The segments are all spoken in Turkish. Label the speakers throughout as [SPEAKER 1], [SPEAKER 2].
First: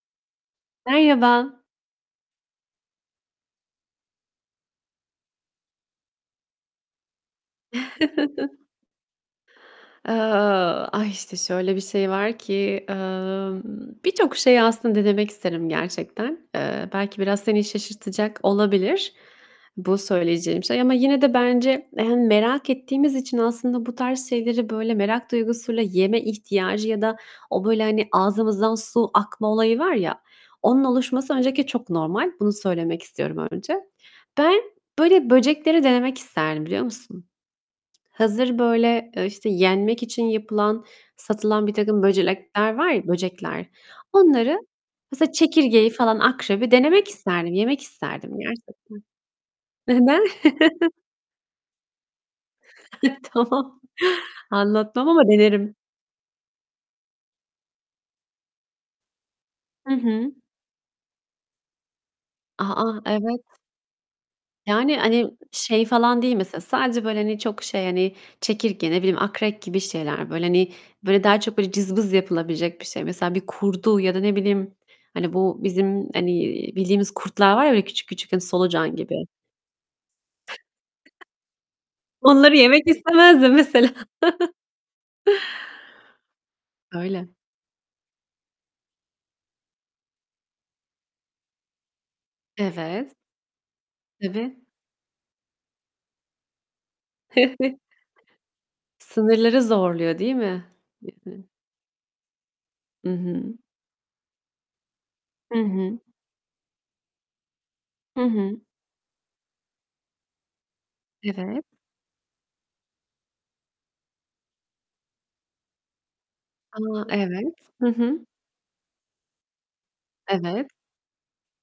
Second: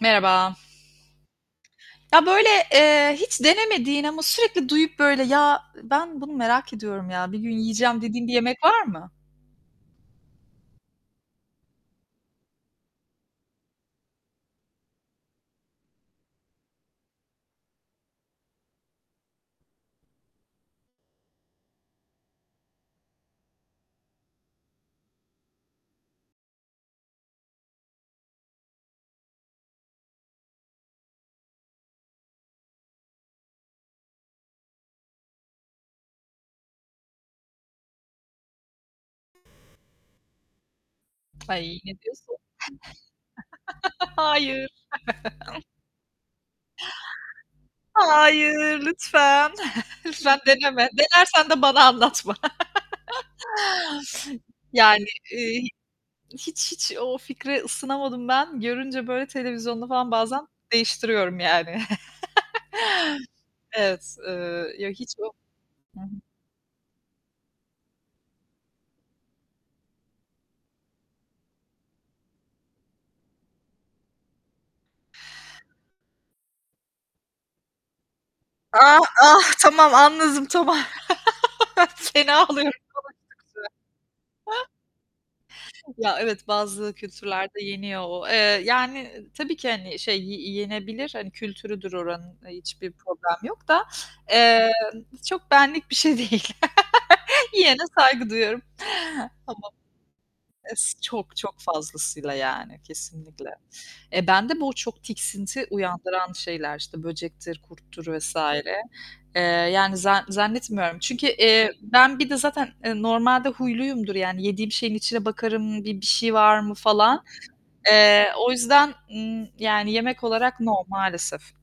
[SPEAKER 1] Merhaba.
[SPEAKER 2] Merhaba.
[SPEAKER 1] Ya, böyle, eee, hiç denemediğin ama sürekli duyup böyle "Ya, ben bunu merak ediyorum, ya, bir gün yiyeceğim" dediğin bir yemek var mı?
[SPEAKER 2] Eee, ay, işte, şöyle bir şey var ki, eee, birçok şeyi aslında denemek isterim gerçekten. Eee, belki biraz seni şaşırtacak olabilir bu söyleyeceğim şey ama yine de bence, hani, merak ettiğimiz için aslında bu tarz şeyleri böyle merak duygusuyla yeme ihtiyacı ya da o böyle, hani, ağzımızdan su akma olayı var, ya, onun oluşması öncelikle çok normal. Bunu söylemek istiyorum önce. Ben, böyle böcekleri denemek isterdim biliyor musun? Hazır böyle, eee, işte yenmek için yapılan, satılan
[SPEAKER 1] Ay, ne
[SPEAKER 2] birtakım
[SPEAKER 1] diyorsun?
[SPEAKER 2] böcekler var ya, böcekler, onları,
[SPEAKER 1] Hayır.
[SPEAKER 2] mesela, çekirgeyi falan, akrebi denemek isterdim, yemek isterdim gerçekten.
[SPEAKER 1] Hayır, lütfen.
[SPEAKER 2] Neden?
[SPEAKER 1] Lütfen, deneme. Denersen de bana anlatma.
[SPEAKER 2] Ay, tamam.
[SPEAKER 1] Yani,
[SPEAKER 2] Anlatmam ama
[SPEAKER 1] iii,
[SPEAKER 2] denerim.
[SPEAKER 1] hiç, hiç o fikre ısınamadım ben. Görünce, böyle, televizyonda
[SPEAKER 2] Hı
[SPEAKER 1] falan
[SPEAKER 2] hı.
[SPEAKER 1] bazen değiştiriyorum, yani.
[SPEAKER 2] A! A! Evet.
[SPEAKER 1] Evet, eee, ya
[SPEAKER 2] Yani,
[SPEAKER 1] hiç,
[SPEAKER 2] hani,
[SPEAKER 1] o
[SPEAKER 2] şey
[SPEAKER 1] Hı hı.
[SPEAKER 2] falan değil mesela, sadece böyle, hani, çok şey, hani, çekirge, ne bileyim, akrep gibi şeyler. Böyle, hani, böyle daha çok böyle cızbız yapılabilecek bir şey. Mesela bir kurdu ya da ne bileyim, hani, bu bizim, hani, bildiğimiz kurtlar var ya, küçük küçük hani solucan
[SPEAKER 1] Ah,
[SPEAKER 2] gibi.
[SPEAKER 1] ah, tamam, anladım tamam. Fena
[SPEAKER 2] Onları
[SPEAKER 1] oluyorum
[SPEAKER 2] yemek istemezdim
[SPEAKER 1] konuştukça.
[SPEAKER 2] mesela.
[SPEAKER 1] Ya, evet, bazı
[SPEAKER 2] Öyle.
[SPEAKER 1] kültürlerde yeniyor o, eee, yani, tabii ki, hani, şey, y yenebilir, hani, kültürüdür oranın hiçbir
[SPEAKER 2] Evet.
[SPEAKER 1] problem yok da,
[SPEAKER 2] Tabii.
[SPEAKER 1] eee, çok benlik bir şey değil. Yiyene saygı duyuyorum.
[SPEAKER 2] Sınırları
[SPEAKER 1] Tamam,
[SPEAKER 2] zorluyor değil mi?
[SPEAKER 1] es
[SPEAKER 2] Hı
[SPEAKER 1] çok
[SPEAKER 2] hı.
[SPEAKER 1] çok fazlasıyla, yani,
[SPEAKER 2] I
[SPEAKER 1] kesinlikle.
[SPEAKER 2] hı.
[SPEAKER 1] Eee, bende bu çok
[SPEAKER 2] Hı
[SPEAKER 1] tiksinti
[SPEAKER 2] hı.
[SPEAKER 1] uyandıran şeyler işte böcektir, kurttur
[SPEAKER 2] Hı
[SPEAKER 1] vs.
[SPEAKER 2] hı.
[SPEAKER 1] eee, yani, za zannetmiyorum çünkü,
[SPEAKER 2] Evet.
[SPEAKER 1] eee, ben bir de zaten, eee, normalde huyluyumdur, yani, yediğim şeyin içine bakarım, bir bir şey var mı
[SPEAKER 2] A,
[SPEAKER 1] falan.
[SPEAKER 2] evet. Hı hı.
[SPEAKER 1] Eee, o yüzden, ımm, yani, yemek olarak
[SPEAKER 2] Evet.
[SPEAKER 1] no, maalesef.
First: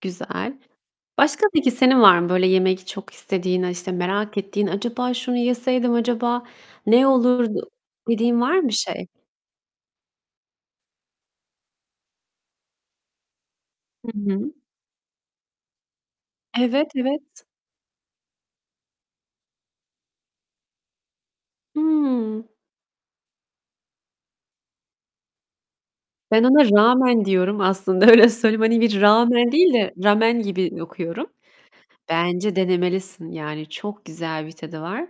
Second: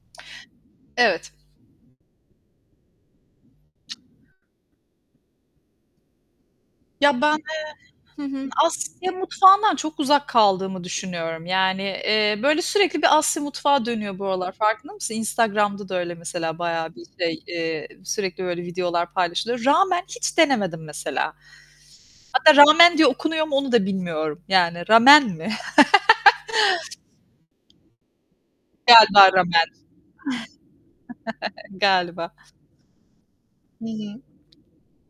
[SPEAKER 2] Güzel.
[SPEAKER 1] Evet.
[SPEAKER 2] Başka, peki, senin var mı böyle yemek çok istediğin, a, işte merak ettiğin "Acaba şunu yeseydim, acaba ne
[SPEAKER 1] Ya, ben,
[SPEAKER 2] olurdu?"
[SPEAKER 1] eee, hı
[SPEAKER 2] dediğin
[SPEAKER 1] hı,
[SPEAKER 2] var mı bir şey?
[SPEAKER 1] Asya mutfağından çok uzak kaldığımı düşünüyorum. Yani, eee, böyle sürekli bir Asya mutfağı
[SPEAKER 2] Hı
[SPEAKER 1] dönüyor bu aralar,
[SPEAKER 2] hı.
[SPEAKER 1] farkında mısın? Instagram'da da öyle mesela
[SPEAKER 2] Evet,
[SPEAKER 1] bayağı bir şey,
[SPEAKER 2] evet.
[SPEAKER 1] eee, sürekli böyle videolar paylaşılıyor. Ramen hiç denemedim mesela.
[SPEAKER 2] Hıı.
[SPEAKER 1] Hatta ramen diye okunuyor mu, onu da bilmiyorum. Yani ramen mi?
[SPEAKER 2] Ben ona ramen diyorum aslında, öyle söyleyeyim. Hani, bir
[SPEAKER 1] Galiba,
[SPEAKER 2] rağmen
[SPEAKER 1] ramen.
[SPEAKER 2] değil de ramen gibi okuyorum.
[SPEAKER 1] Galiba.
[SPEAKER 2] Bence denemelisin, yani,
[SPEAKER 1] Hı
[SPEAKER 2] çok
[SPEAKER 1] hı.
[SPEAKER 2] güzel bir tadı var.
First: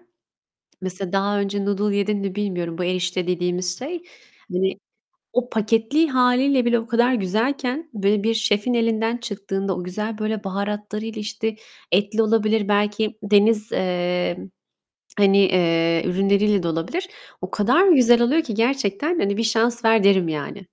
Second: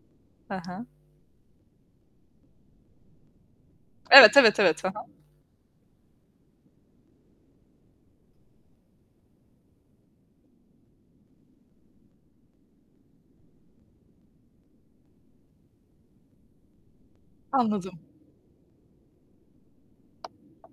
[SPEAKER 1] Ha ha.
[SPEAKER 2] Mesela daha önce noodle yedin mi bilmiyorum, bu erişte dediğimiz şey,
[SPEAKER 1] Evet, evet,
[SPEAKER 2] hani,
[SPEAKER 1] evet. Hı hı.
[SPEAKER 2] o paketli hâliyle bile o kadar güzelken, böyle bir şefin elinden çıktığında, o güzel böyle baharatlarıyla, işte, etli olabilir, belki deniz, emm, hani, eee, ürünleriyle de olabilir, o kadar
[SPEAKER 1] Anladım.
[SPEAKER 2] güzel oluyor ki gerçekten, hani, bir şans ver derim, yani.